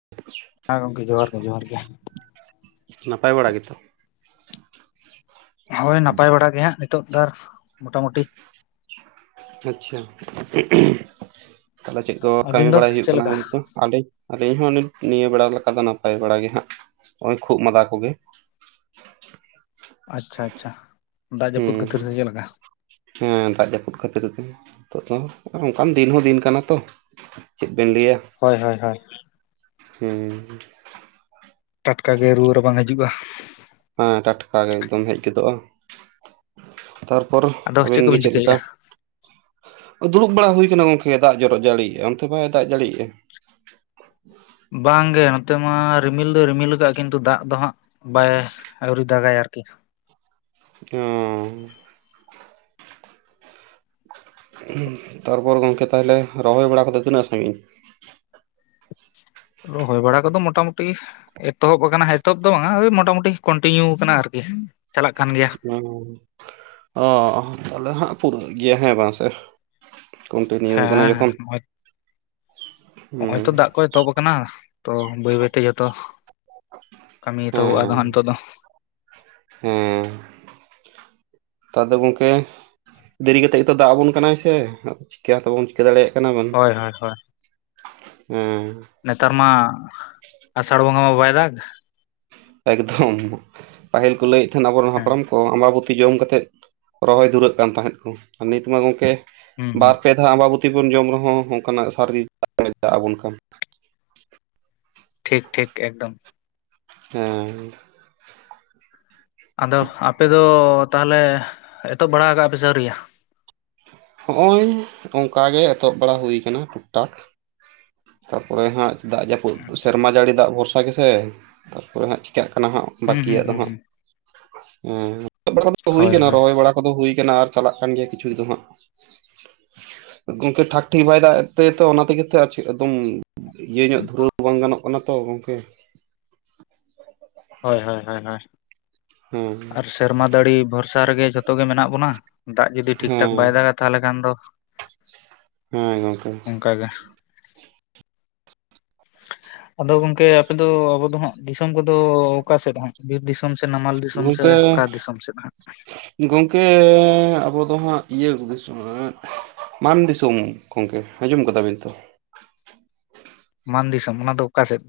[unintelligible] ᱦᱮᱸ ᱜᱚᱢᱠᱮ ᱡᱚᱦᱟᱨ ᱜᱮ ᱡᱚᱦᱟᱨ ᱜᱮ, ᱱᱟᱯᱟᱭ ᱵᱟᱲᱟ ᱜᱮᱛᱚ, ᱦᱳᱭ ᱱᱟᱯᱟᱭ ᱵᱟᱲᱟ ᱜᱮ ᱦᱟᱸᱜ ᱱᱤᱛᱚᱜ ᱫᱟᱨ ᱢᱚᱴᱟ ᱢᱩᱴᱤ, ᱟᱪᱪᱷᱟ ᱛᱟᱦᱚᱞᱮ ᱪᱮᱫ ᱠᱚ ᱠᱟᱹᱢᱤ ᱟᱹᱵᱤᱱ ᱫᱚ ᱵᱟᱲᱟᱭ ᱦᱩᱭᱩᱜ ᱪᱮᱫ ᱠᱟᱱᱟ ᱞᱮᱠᱟ ᱱᱤᱫ ᱫᱚ? ᱟᱞᱮᱠ ᱟᱞᱤᱧ ᱦᱚᱸ ᱱᱤᱭᱟᱹ ᱵᱮᱲᱟ ᱞᱮᱠᱟ ᱫᱚ ᱱᱟᱯᱟᱭ ᱵᱟᱲᱟ ᱜᱮ ᱦᱟᱸᱜ ᱱᱚᱜᱚᱭ ᱠᱷᱩᱜ ᱢᱟᱫᱟ ᱠᱚᱜᱮ᱾ ᱟᱪᱪᱷᱟ ᱟᱪᱪᱷᱟ᱾ ᱫᱟᱜ ᱡᱟᱹᱯᱩᱫ ᱦᱩᱸ ᱠᱷᱟᱹᱛᱤᱨ ᱦᱩᱸ ᱥᱮ [inaudible] ᱪᱮᱫ ᱞᱮᱠᱟ ᱦᱮᱸ ᱫᱟᱜ ᱡᱟᱹᱯᱩᱫ ᱠᱷᱟᱹᱛᱤᱨ ᱛᱮ ᱱᱤᱛᱚᱜ ᱫᱚ ᱚᱱᱠᱟᱱ ᱫᱤᱱ ᱦᱚᱸ ᱫᱤᱱ ᱠᱟᱱᱟ ᱛᱚ᱾ ᱪᱮᱫ ᱵᱤᱱ ᱞᱟᱹᱭᱟ ᱦᱳᱭ ᱦᱳᱭ ᱦᱳᱭ᱾ ᱦᱩᱸ, ᱴᱟᱴᱠᱟ ᱜᱮ ᱨᱩᱣᱟᱹ ᱨᱟᱵᱟᱝ ᱦᱤᱡᱩᱜ-ᱟ᱾ ᱦᱮᱸ ᱴᱟᱠᱟ ᱜᱮ ᱮᱠᱫᱚᱢ ᱦᱮᱡ ᱜᱚᱫᱚᱜ-ᱟ ᱛᱟᱨᱯᱚᱨ ᱟᱫᱚ ᱟᱹᱵᱤᱱ ᱜᱮ ᱠᱚᱵᱤᱱ ᱪᱮᱫ ᱞᱮᱠᱟ? ᱪᱤᱠᱟᱹᱭᱮᱫᱼᱟ ᱫᱩᱲᱩᱵ ᱵᱟᱲᱟ ᱦᱩᱭ ᱟᱠᱟᱱᱟ ᱜᱚᱝᱠᱮ ᱫᱟᱜ ᱡᱚᱨᱚᱜ ᱡᱟᱲᱤᱭ-ᱟ, ᱚᱱᱛᱮ ᱵᱟᱭ ᱫᱟᱜ ᱡᱟᱹᱲᱤᱭᱮᱜ-ᱟ? ᱵᱟᱝᱜᱮ ᱱᱚᱛᱮ ᱢᱟ ᱨᱤᱢᱤᱞ ᱫᱚᱭ ᱨᱤᱢᱤᱞ ᱠᱟᱜ-ᱟ ᱠᱤᱱᱛᱩ ᱫᱟᱜ ᱫᱚ ᱦᱟᱸᱜ ᱵᱟᱭ ᱟᱹᱣᱨᱤ ᱫᱟᱜᱟᱭ ᱟᱨᱠᱤ, ᱚᱻ ᱛᱟᱨᱯᱚᱨ ᱜᱚᱢᱠᱮ ᱛᱟᱦᱞᱮ ᱨᱚᱦᱚᱭ ᱵᱟᱲᱟ ᱠᱚᱫᱚ ᱛᱤᱱᱟᱹᱜ ᱥᱟᱹᱜᱤᱧ? ᱨᱚᱦᱚᱭ ᱵᱟᱲᱟ ᱠᱚᱫᱚ ᱢᱚᱴᱟᱢᱩᱴᱤ ᱮᱛᱚᱦᱚᱵ ᱟᱠᱟᱱᱟ ᱮᱛᱚᱵ ᱫᱚ ᱦᱟᱸ ᱳᱭ ᱢᱳᱴᱟᱢᱩᱴᱤ ᱠᱚᱱᱴᱤᱱᱤᱭᱩ ᱟᱠᱟᱱᱟ ᱟᱨᱠᱤ ᱪᱟᱞᱟᱜ ᱠᱟᱱ ᱜᱮᱭᱟ᱾ ᱚ ᱛᱟᱦᱞᱮ ᱦᱟᱸᱜ ᱯᱩᱨᱟᱹᱜ ᱜᱮᱭᱟ ᱦᱮᱸ ᱵᱟᱝ ᱥᱮ, ᱠᱚᱱᱴᱤᱱᱤᱭᱩ ᱦᱮᱸ ᱠᱟᱱᱟ ᱡᱚᱠᱷᱚᱱ ᱱᱚ-ᱚᱭ ᱛᱚ ᱦᱩᱸ ᱫᱟᱜ ᱠᱚ ᱮᱛᱚᱦᱚᱵ ᱟᱠᱟᱱᱟ᱾ ᱛᱚ ᱵᱟᱹᱭ ᱵᱟᱹᱭ ᱛᱮ ᱡᱚᱛᱚ ᱠᱟᱹᱢᱤ ᱦᱮᱸ ᱮᱛᱚᱦᱚᱵ-ᱟ ᱦᱟᱸᱜ ᱱᱤᱛᱚᱜ ᱫᱚ, ᱦᱮᱸ ᱱᱮᱛᱟᱨ ᱫᱚ ᱜᱚᱝᱠᱮ ᱫᱮᱨᱤ ᱠᱟᱛᱮ ᱱᱤᱛᱚᱜ ᱫᱟᱜ ᱟᱵᱚᱱ ᱠᱟᱱᱟᱭ ᱥᱮ ᱪᱤᱠᱟᱹ ᱦᱚᱸᱛᱚ ᱵᱟᱵᱚᱱ ᱪᱤᱠᱟᱹ ᱫᱟᱲᱮᱭᱟᱜ ᱠᱟᱱᱟ ᱵᱚᱱ, ᱦᱳᱭ ᱦᱳᱭ ᱦᱳᱭ ᱦᱮᱸ, ᱱᱮᱛᱟᱨ ᱢᱟ ᱟᱥᱟᱲ ᱵᱚᱸᱜᱟ ᱢᱟ ᱵᱟᱭ ᱫᱟᱜᱽ᱾ ᱮᱠᱫᱚᱢ ᱯᱟᱹᱦᱤᱞ ᱠᱚ ᱞᱟᱹᱭᱮᱫ ᱛᱟᱦᱮᱱᱟ ᱟᱵᱚᱨᱮᱱ ᱦᱮᱸ ᱦᱟᱯᱲᱟᱢ ᱠᱚ, ᱚ ᱟᱵᱟᱵᱩᱚᱛᱤ ᱡᱚᱢ ᱠᱟᱛᱮ ᱨᱚᱦᱚᱭ ᱫᱷᱩᱨᱟᱹᱜ ᱠᱟᱱ ᱛᱟᱦᱮᱸᱫ ᱠᱚ ᱱᱤᱛᱢᱟ ᱜᱚᱢᱠᱮ ᱦᱩᱸ ᱦᱩᱸ ᱵᱟᱨ ᱯᱮ ᱟᱵᱟᱵᱩᱚᱛᱤ ᱵᱚᱱ ᱡᱚᱢ ᱨᱮᱦᱚᱸ ᱚᱱᱠᱟᱱᱟᱜ ᱟᱜ ᱥᱟᱨᱫᱤ [inaudible] ᱫᱟᱜ ᱟᱵᱚᱱ ᱠᱟᱱ, ᱴᱷᱤᱠ ᱴᱷᱤᱠ ᱮᱠᱫᱚᱢ᱾ ᱦᱮᱸ, ᱟᱫᱚ ᱟᱯᱮ ᱫᱚ ᱛᱟᱦᱚᱞᱮ ᱮᱛᱚᱦᱚᱵ ᱵᱟᱲᱟ ᱠᱟᱜ ᱯᱮ ᱥᱮ ᱟ. ᱣᱨᱤᱭᱟ? ᱦᱚᱜ-ᱚᱭ ᱚᱱᱠᱟ ᱜᱮ ᱮᱛᱚᱦᱚᱵ ᱵᱟᱲᱟ ᱦᱩᱭ ᱟᱠᱟᱱᱟ ᱴᱩᱠ ᱴᱟᱠ, ᱛᱟᱨᱯᱚᱨᱮ ᱦᱟᱸᱜ ᱫᱟᱜ ᱡᱟᱹᱯᱩᱫ ᱟᱪᱪᱷᱟ ᱥᱮᱨᱢᱟ ᱟᱪᱪᱷᱟ ᱡᱟᱹᱲᱤ ᱫᱟᱜ ᱵᱷᱚᱨᱥᱟ ᱜᱮᱥᱮ ᱛᱟᱨᱯᱚᱨᱮ ᱦᱟᱸᱜ ᱪᱮᱤᱠᱟᱹᱜ ᱠᱟᱱᱟ ᱦᱟᱸᱜ᱾ ᱦᱩᱸ ᱦᱩᱸ ᱵᱟᱹᱠᱤᱭᱟᱜ ᱫᱚ ᱦᱩᱸ ᱦᱟᱸᱜ ᱦᱩᱸ ᱦᱮᱸ [inaudible] ᱫᱚ ᱦᱩᱭ ᱦᱳᱭ ᱠᱟᱱᱟ ᱦᱳᱭ ᱨᱚᱦᱚᱭ ᱵᱟᱲᱟ? ᱠᱚᱫᱚ ᱦᱩᱭ ᱟᱠᱟᱱᱟ ᱟᱨ ᱪᱟᱞᱟᱜ ᱠᱟᱱ ᱜᱮᱭᱟ ᱠᱤᱪᱷᱩ ᱫᱚ ᱦᱟᱸᱜ᱾ ᱜᱚᱢᱠᱮ ᱴᱷᱟᱠ ᱴᱷᱤᱠ ᱵᱟᱭ ᱫᱟᱜ ᱮᱫ ᱛᱮ ᱚᱱᱟᱛᱮᱜᱮ ᱛᱚ [inaudible] ᱤᱭᱟᱹ ᱧᱚᱜ ᱫᱷᱩᱨᱟᱹᱣ ᱵᱟᱝ ᱜᱟᱱᱚᱜ ᱠᱟᱱᱟ ᱛᱚ ᱜᱚᱝᱠᱮ, ᱦᱳᱭ ᱦᱳᱭ ᱦᱳᱭ ᱦᱳᱭ ᱾ ᱦᱮᱸ ᱟᱨ ᱥᱮᱨᱢᱟ ᱫᱟᱹᱲᱤ ᱵᱷᱚᱨᱥᱟ ᱨᱮᱜᱮ ᱡᱷᱚᱛᱚ ᱜᱮ ᱢᱮᱱᱟᱜ ᱵᱚᱱᱟ ᱫᱟᱜ ᱡᱩᱫᱤ ᱴᱷᱤᱠ ᱴᱷᱟᱠ ᱵᱟᱭ ᱦᱮᱸ ᱫᱟᱜᱟ, ᱛᱟᱦᱚᱞᱮ ᱠᱷᱟᱱ ᱫᱚ ᱦᱮᱸ ᱜᱚᱝᱠᱮ ᱾ ᱠᱟᱜᱮ, ᱟᱫᱚ ᱜᱚᱝᱠᱮ ᱟᱯᱮ ᱫᱚ ᱟᱵᱚ ᱫᱚ ᱦᱟᱸᱜ ᱫᱤᱥᱚᱢ ᱠᱚᱫᱚ ᱚᱠᱟ ᱥᱮᱫ ᱦᱟᱜ ᱵᱤᱨ ᱫᱤᱥᱚᱢ ᱥᱮ ᱱᱟᱢᱟᱞ ᱫᱤᱥᱚᱢ ᱥᱮ ᱜᱚᱝᱠᱮ ᱚᱠᱟ ᱫᱤᱥᱚᱢ ᱥᱮᱫ ᱦᱟᱸᱜ? ᱜᱚᱝᱠᱮ ᱟᱵᱚᱫᱚ ᱦᱟᱸᱜ ᱤᱭᱟᱹ ᱫᱤᱥᱚᱢ ᱢᱟᱱ ᱫᱤᱥᱚᱢ ᱜᱚᱝᱠᱮ ᱟᱸᱡᱚᱢ ᱠᱟᱫᱟ ᱵᱤᱱ ᱛᱚ? ᱢᱟᱱ ᱫᱤᱥᱚᱢ ᱚᱱᱟ ᱫᱚ ᱚᱠᱟ ᱥᱮᱫ?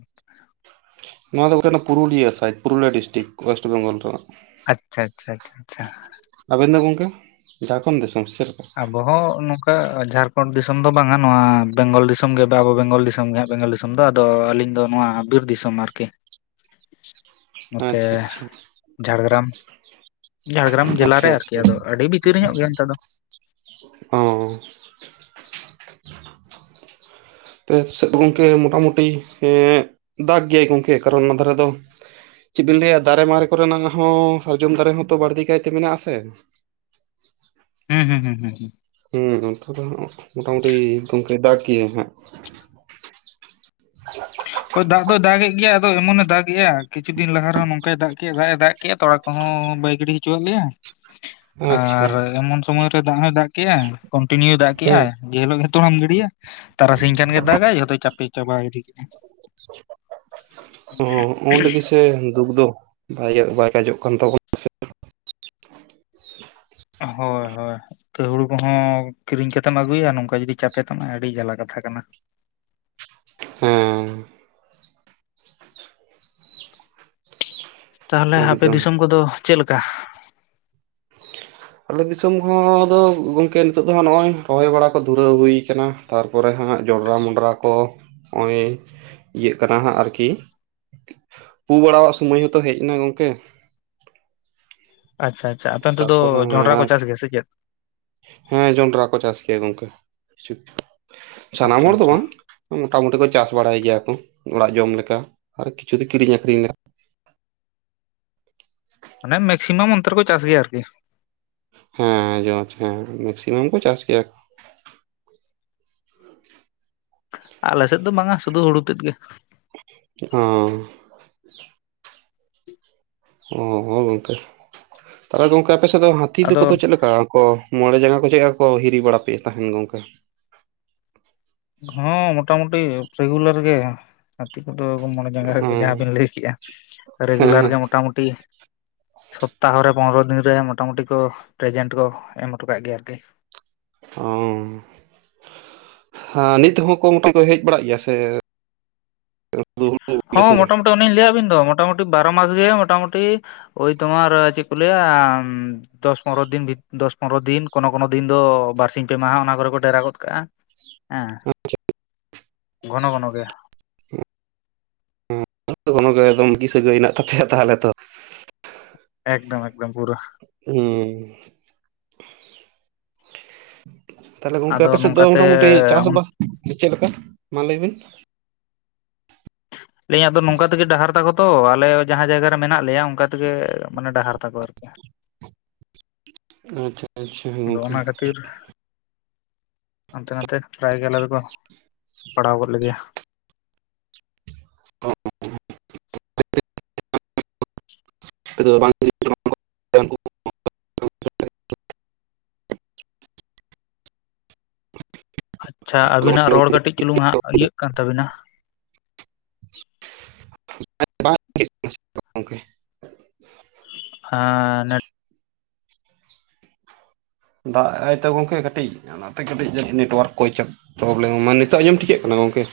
ᱱᱚᱣᱟ ᱫᱚ ᱜᱚᱝᱠᱮ Purulia site, Purulia district west Bengal ᱨᱮᱱᱟᱜ ᱾ ᱟᱪᱪᱷᱟ ᱟᱪᱪᱷᱟ ᱟᱪᱪᱷᱟ ᱟᱪᱪᱷᱟ ᱾ ᱟᱵᱮᱱ ᱫᱚ ᱜᱚᱝᱠᱮ ᱡᱷᱟᱲᱠᱷᱚᱸᱰ ᱫᱤᱥᱚᱢ ᱥᱮ ᱪᱮᱫ ᱞᱮᱠᱟ? ᱵᱚᱦᱚᱜ ᱱᱚᱝᱠᱟ ᱡᱷᱟᱨᱠᱷᱚᱸᱰ ᱫᱤᱥᱚᱢ ᱫᱚ ᱵᱟᱝᱼᱟ, ᱱᱚᱣᱟ ᱵᱮᱝᱜᱚᱞ ᱫᱤᱥᱚᱢ ᱜᱮ ᱵᱟ ᱟᱵᱚ ᱵᱮᱝᱜᱚᱞ ᱫᱤᱥᱚᱢ ᱜᱮᱦᱟᱸᱟᱜ ᱵᱮᱝᱜᱚᱞ ᱫᱤᱥᱚᱢ ᱾ ᱢᱮᱱ ᱫᱚ ᱟᱫᱚ ᱟᱹᱞᱤᱧ ᱫᱚ ᱱᱚᱣᱟ ᱵᱤᱨ ᱫᱤᱥᱚᱢ ᱟᱨᱠᱤ ᱾ [inaudible] ᱱᱚᱛᱮ ᱟᱪᱪᱷᱟ ᱟᱪᱪᱷᱟ ᱡᱷᱟᱲᱜᱨᱟᱢ ᱾ ᱡᱷᱟᱲᱜᱨᱟᱢ ᱡᱮᱞᱟ ᱟᱪᱪᱷᱟ ᱨᱮ ᱟᱨᱠᱤ ᱟᱫᱚ ᱟᱹᱰᱤ ᱵᱷᱤᱛᱨᱤ ᱧᱚᱜ ᱜᱮᱭᱟ ᱱᱮᱛᱟᱨ ᱫᱚ ᱾ ᱦᱚᱸ ᱾ ᱛᱮ ᱥᱮᱫ ᱜᱚᱝᱠᱮ ᱢᱚᱴᱟᱢᱩᱴᱤ ᱮᱸ ᱫᱟᱜ ᱜᱮᱭᱟᱭ ᱜᱚᱝᱠᱮ, ᱠᱟᱨᱚᱱ ᱚᱱᱟ ᱫᱷᱟᱨᱮ ᱫᱚ ᱪᱮᱫ ᱵᱤᱱ ᱞᱟᱹᱭᱟ ᱫᱟᱨᱮ ᱢᱟᱨᱮ ᱠᱚᱨᱮᱱᱟᱜ ᱦᱚᱸ ᱥᱟᱨᱡᱚᱢ ᱫᱟᱨᱮ ᱦᱚᱸᱛᱚ ᱵᱟᱹᱲᱛᱤ ᱠᱟᱭᱛᱮ ᱢᱮᱱᱟᱜᱼᱟ ᱥᱮ ᱾ ᱦᱩᱸ ᱦᱩᱸ ᱦᱩᱸ ᱦᱩᱸ ᱦᱩᱸ ᱾ ᱦᱮᱸ ᱜᱚᱝᱠᱮ ᱫᱚ ᱦᱟᱸᱜ ᱢᱚᱴᱟᱢᱩᱴᱤ ᱜᱚᱝᱠᱮ ᱫᱟᱜ ᱜᱮᱭᱟᱹᱭ ᱦᱟᱸᱜ ᱾ [inaudible] ᱦᱚᱭ ᱫᱟᱜ ᱫᱚ ᱫᱟᱜᱮᱜ ᱜᱮᱭᱟ ᱟᱫᱚ ᱮᱢᱚᱱᱮ ᱫᱟᱜᱮᱜᱼᱟ, ᱠᱤᱪᱷᱩ ᱫᱤᱱ ᱞᱟᱦᱟ ᱨᱮᱦᱚ ᱱᱚᱝᱠᱟᱭ ᱫᱟᱜ ᱠᱮᱜᱼᱟ ᱫᱟᱜ ᱮ ᱫᱟᱜ ᱠᱮᱜᱼᱟ ᱛᱚᱲᱟ ᱠᱚᱦᱚᱸ ᱵᱟᱭ ᱜᱤᱰᱤ ᱦᱚᱪᱚᱣᱟᱜ ᱞᱮᱭᱟ ᱾ ᱟᱪᱪᱷᱟ ᱟᱨ ᱮᱢᱚᱱ ᱥᱚᱢᱚᱭ ᱨᱮ ᱫᱟᱜ ᱦᱚᱸᱭ ᱫᱟᱜ ᱠᱮᱜᱼᱟᱭ ᱠᱚᱱᱴᱤᱱᱤᱭᱩ ᱫᱟᱜ ᱦᱩᱸ ᱠᱮᱜᱼᱟᱭ ᱡᱮ ᱦᱤᱞᱳᱜ ᱜᱮ ᱛᱚᱲᱟᱢ ᱜᱤᱲᱤᱭᱟ, ᱛᱟᱨᱟᱥᱤᱧ ᱠᱷᱟᱱ ᱜᱮ ᱫᱟᱜᱼᱟᱭ ᱡᱷᱚᱛᱚᱭ ᱪᱟᱯᱮ ᱪᱟᱵᱟᱭ ᱤᱫᱤ ᱠᱟᱜᱼᱟᱭ ᱾ ᱦᱚᱜᱼᱚ ᱚᱸᱰᱮ ᱜᱮᱥᱮ ᱫᱩᱠ ᱫᱚ ᱵᱟᱭ ᱵᱟᱭ ᱠᱟᱡᱚᱜ ᱠᱟᱱ ᱛᱟᱵᱚ ᱦᱳᱭ ᱦᱳᱭ ᱤᱛᱟᱹ ᱦᱩᱲᱩ ᱠᱚᱦᱚᱸ ᱠᱤᱨᱤᱧ ᱠᱟᱛᱮᱢ ᱟᱹᱜᱩᱭᱟ ᱱᱚᱝᱠᱟ ᱡᱩᱫᱤ ᱪᱟᱯᱮ ᱛᱟᱢᱟᱭ ᱟᱹᱰᱤ ᱡᱷᱟᱞᱟ ᱠᱟᱛᱷᱟ ᱠᱟᱱᱟ ᱾ ᱦᱮᱸ ᱾ ᱛᱟᱦᱚᱞᱮ ᱟᱯᱮ ᱮᱠᱫᱚᱢ ᱫᱤᱥᱚᱢ ᱠᱚᱫᱚ ᱪᱮᱫ ᱞᱮᱠᱟ? ᱟᱞᱮ ᱫᱤᱥᱚᱢ ᱦᱚ ᱫᱚ ᱜᱚᱝᱠᱮ ᱱᱤᱛᱚᱜ ᱫᱚ ᱦᱟᱸᱜ ᱱᱚᱜᱼᱚᱭ ᱨᱚᱦᱚᱭ ᱵᱟᱲᱟ ᱠᱚ ᱫᱷᱩᱨᱟᱹᱣ ᱦᱩᱭ ᱟᱠᱟᱱᱟ ᱾ ᱛᱟᱨᱯᱚᱨᱮ ᱦᱟᱸᱜ ᱡᱚᱸᱰᱨᱟ ᱢᱚᱸᱰᱨᱟ ᱠᱚ ᱱᱚᱜᱼᱚᱭ ᱤᱭᱟᱹᱜ ᱠᱟᱱᱟ ᱦᱟᱸᱜ ᱟᱨᱠᱤ ᱾ ᱯᱩ ᱵᱟᱲᱟᱣᱟᱜ ᱥᱚᱢᱚᱭ ᱦᱚᱸᱛᱚ ᱦᱮᱡ ᱮᱱᱟ ᱜᱚᱝᱠᱮ ᱾ ᱟᱪᱪᱷᱟ ᱟᱪᱪᱷᱟ, ᱟᱯᱮ ᱚᱱᱛᱮ ᱫᱚ ᱛᱟᱨᱯᱚᱨᱮ ᱡᱚᱱᱰᱨᱟ ᱠᱚ ᱪᱟᱥ ᱜᱮᱭᱟ ᱥᱮ ᱪᱮᱫ? ᱦᱮᱸ ᱡᱚᱱᱰᱨᱟ ᱠᱚ ᱪᱟᱥ ᱜᱮᱭᱟ ᱜᱚᱝᱠᱮ, ᱠᱤᱪᱷᱩ ᱥᱟᱱᱟᱢ ᱟᱪᱪᱷᱟ ᱦᱚᱲ ᱫᱚ ᱟᱪᱪᱷᱟ ᱵᱟᱝ ᱾ ᱢᱚᱴᱟᱢᱩᱴᱤ ᱠᱚ ᱪᱟᱥ ᱵᱟᱲᱟᱭ ᱜᱮᱭᱟ ᱠᱚ ᱚᱲᱟᱜ ᱡᱚᱢ ᱞᱮᱠᱟ ᱟᱨ ᱠᱤᱪᱷᱩ ᱫᱚ ᱠᱤᱨᱤᱧ ᱟᱠᱷᱨᱤᱧ ᱞᱮᱠᱟ ᱾ ᱢᱟᱱᱮ ᱢᱮᱠᱥᱤᱢᱟᱢ ᱚᱱᱛᱮᱨᱮ ᱠᱚ ᱪᱟᱥ ᱜᱮᱭᱟ ᱟᱨᱠᱤ ᱾ ᱦᱮᱸ ᱡᱚᱢ ᱦᱮᱸ ᱢᱮᱠᱥᱤᱢᱟᱢ ᱠᱚ ᱪᱟᱥ ᱜᱮᱭᱟ ᱾ ᱟᱞᱮ ᱥᱮᱫ ᱫᱚ ᱵᱟᱝᱼᱟ ᱥᱩᱫᱷᱩ ᱦᱩᱲᱩ ᱛᱮᱫ ᱜᱮ ᱾ ᱚᱸ ᱾ ᱚᱸ ᱜᱚᱝᱠᱮ, ᱛᱟᱦᱚᱞᱮ ᱜᱚᱝᱠᱮ ᱟᱯᱮᱥᱮᱫ ᱫᱚ ᱦᱟᱹᱛᱤ ᱟᱫᱚ ᱫᱚᱠᱚᱫᱚ ᱪᱮᱫ ᱞᱮᱠᱟ ᱠᱚ ᱢᱚᱬᱮ ᱡᱟᱸᱜᱟ ᱠᱚ ᱪᱮᱫ ᱞᱮᱠᱟ ᱠᱚ ᱦᱤᱨᱤ ᱵᱟᱲᱟᱯᱮ ᱛᱟᱦᱮᱱ ᱜᱚᱝᱠᱮ? ᱦᱚᱸ ᱢᱚᱴᱟᱢᱩᱴᱤ ᱨᱮᱜᱩᱞᱟᱨ ᱜᱮ ᱾ ᱦᱟᱛᱤ ᱠᱚᱫᱚ ᱢᱚᱬᱮ ᱡᱟᱸᱜᱟ ᱚᱸ ᱡᱟᱦᱟᱸ ᱵᱤᱱ ᱞᱟᱹᱭ ᱠᱮᱜᱼᱟ, ᱨᱮᱜᱩᱞᱟᱨ ᱜᱮ ᱦᱮᱸ ᱢᱳᱚᱴᱟᱢᱩᱴᱤ ᱥᱚᱯᱛᱟᱦᱚ ᱨᱮ ᱯᱚᱱᱨᱚ ᱫᱤᱱ ᱨᱮ ᱢᱚᱴᱟᱟᱢᱴᱤ ᱠᱚ ᱯᱨᱮᱡᱮᱱᱴ ᱠᱚ ᱮᱢ ᱦᱚᱴᱚ ᱠᱟᱜ ᱜᱮᱭᱟ ᱟᱨᱠᱤ ᱾ ᱚᱸ ᱦᱟᱸ ᱱᱤᱛ ᱦᱚᱸ ᱠᱚ ᱢᱚᱴᱮ ᱠᱚ ᱦᱮᱡ ᱵᱟᱲᱟᱜ ᱜᱮᱭᱟ ᱥᱮ? [unintelligible] ᱥᱚᱸᱝᱜᱮ ᱾ ᱩᱱᱤᱧ ᱞᱟᱹᱭᱟᱵᱤᱱ ᱫᱚ ᱢᱚᱴᱟᱢᱩᱴᱤ ᱵᱟᱨᱚ ᱢᱟᱥ ᱜᱮ ᱢᱚᱴᱟᱢᱩᱴᱤ ᱳᱭ ᱛᱳᱢᱟᱨ ᱪᱮᱜ ᱠᱚ ᱞᱟᱹᱭᱟ? ᱫᱚᱥ ᱯᱚᱱᱨᱚ ᱫᱤᱱ ᱫᱚᱥ ᱯᱚᱱᱨᱚ ᱫᱤᱱ ᱠᱳᱱᱳ ᱠᱚᱱᱱᱳ ᱫᱤᱱ ᱫᱚ ᱵᱟᱨᱥᱤᱧ ᱯᱮ ᱢᱟᱦᱟ ᱚᱱᱟ ᱠᱚᱨᱮ ᱠᱚ ᱰᱮᱨᱟ ᱜᱚᱜ ᱠᱟᱜᱼᱟ ᱾ ᱦᱮᱸ ᱜᱷᱚᱱᱚ ᱜᱷᱚᱱᱚ ᱜᱮ ᱾ [unintelligible] ᱥᱟᱹᱜᱟᱹᱭ ᱦᱮᱱᱟᱜ ᱛᱟᱯᱮᱟ ᱛᱟᱦᱚᱞᱮ ᱛᱚ ᱾ ᱮᱠᱫᱚᱢ ᱮᱠᱫᱚᱢ ᱯᱩᱨᱟᱹ ᱾ ᱦᱩᱸ ᱛᱟᱦᱞᱮ ᱜᱚᱝᱠᱮ ᱟᱫᱚ ᱟᱯᱮ ᱥᱮᱫ ᱫᱚ ᱱᱚᱝᱠᱟᱛᱮ ᱢᱚᱴᱟᱢᱩᱴᱤ ᱪᱟᱥᱵᱟᱥ ᱪᱮᱜ ᱞᱮᱠᱟ? ᱢᱟ ᱞᱟᱹᱭ ᱵᱤᱱ? ᱯᱮ ᱟᱫᱚ ᱱᱚᱝᱠᱟ ᱛᱮᱜᱮ ᱰᱟᱦᱟᱨ ᱛᱟᱠᱚ ᱛᱚ ᱟᱞᱮ ᱡᱟᱦᱟᱸ ᱡᱟᱭᱜᱟ ᱨᱮ ᱢᱮᱱᱟᱜ ᱞᱮᱭᱟ ᱚᱱᱠᱟ ᱛᱮᱜᱮ ᱢᱟᱱᱮ ᱰᱟᱦᱟᱨ ᱛᱟᱠᱚ ᱟᱨᱠᱤ ᱾ ᱟᱪᱪᱷᱟ ᱟᱪᱪᱷᱟ ᱟᱫᱚ ᱜᱚᱝᱠᱮ ᱚᱱᱟ ᱠᱷᱟᱹᱛᱤᱨ ᱦᱟᱱᱛᱮ ᱱᱟᱛᱮ ᱯᱨᱮᱭᱜᱮ ᱟᱞᱮ ᱫᱚᱠᱚ ᱯᱟᱲᱦᱟᱣ ᱜᱚᱫ ᱞᱮᱫᱮᱭᱟ ᱾ [inaudible] ᱞᱚᱜᱚᱱ ᱟᱪᱪᱷᱟ ᱟᱵᱤᱱᱟᱜ ᱞᱚᱜᱚᱱ ᱨᱚᱲ ᱠᱟᱹᱴᱤᱡ ᱪᱩᱞᱩᱝ ᱦᱟᱸᱜ ᱤᱭᱟᱹᱜ ᱠᱟᱱ ᱛᱟᱵᱤᱱᱟ [unintelligible] ᱜᱚᱝᱠᱮ ᱦᱟᱸ ᱱᱟᱹᱴ ᱫᱟᱜᱽᱟᱜ-ᱟᱭ ᱛᱳ ᱜᱚᱝᱠᱮ ᱠᱟᱹᱴᱤᱡ ᱚᱱᱟᱛᱮ ᱠᱟᱹᱴᱤᱡ ᱡᱟᱹᱱᱤᱡ ᱱᱮᱴᱣᱟᱨᱠ ᱠᱚᱭ ᱪᱚ ᱯᱨᱚᱵᱽᱞᱮᱢ ᱢᱟ ᱱᱤᱛᱚᱜ ᱟᱸᱡᱚᱢ ᱴᱷᱤᱠᱟᱹᱜ ᱠᱟᱱᱟ ᱜᱚᱝᱠᱮ?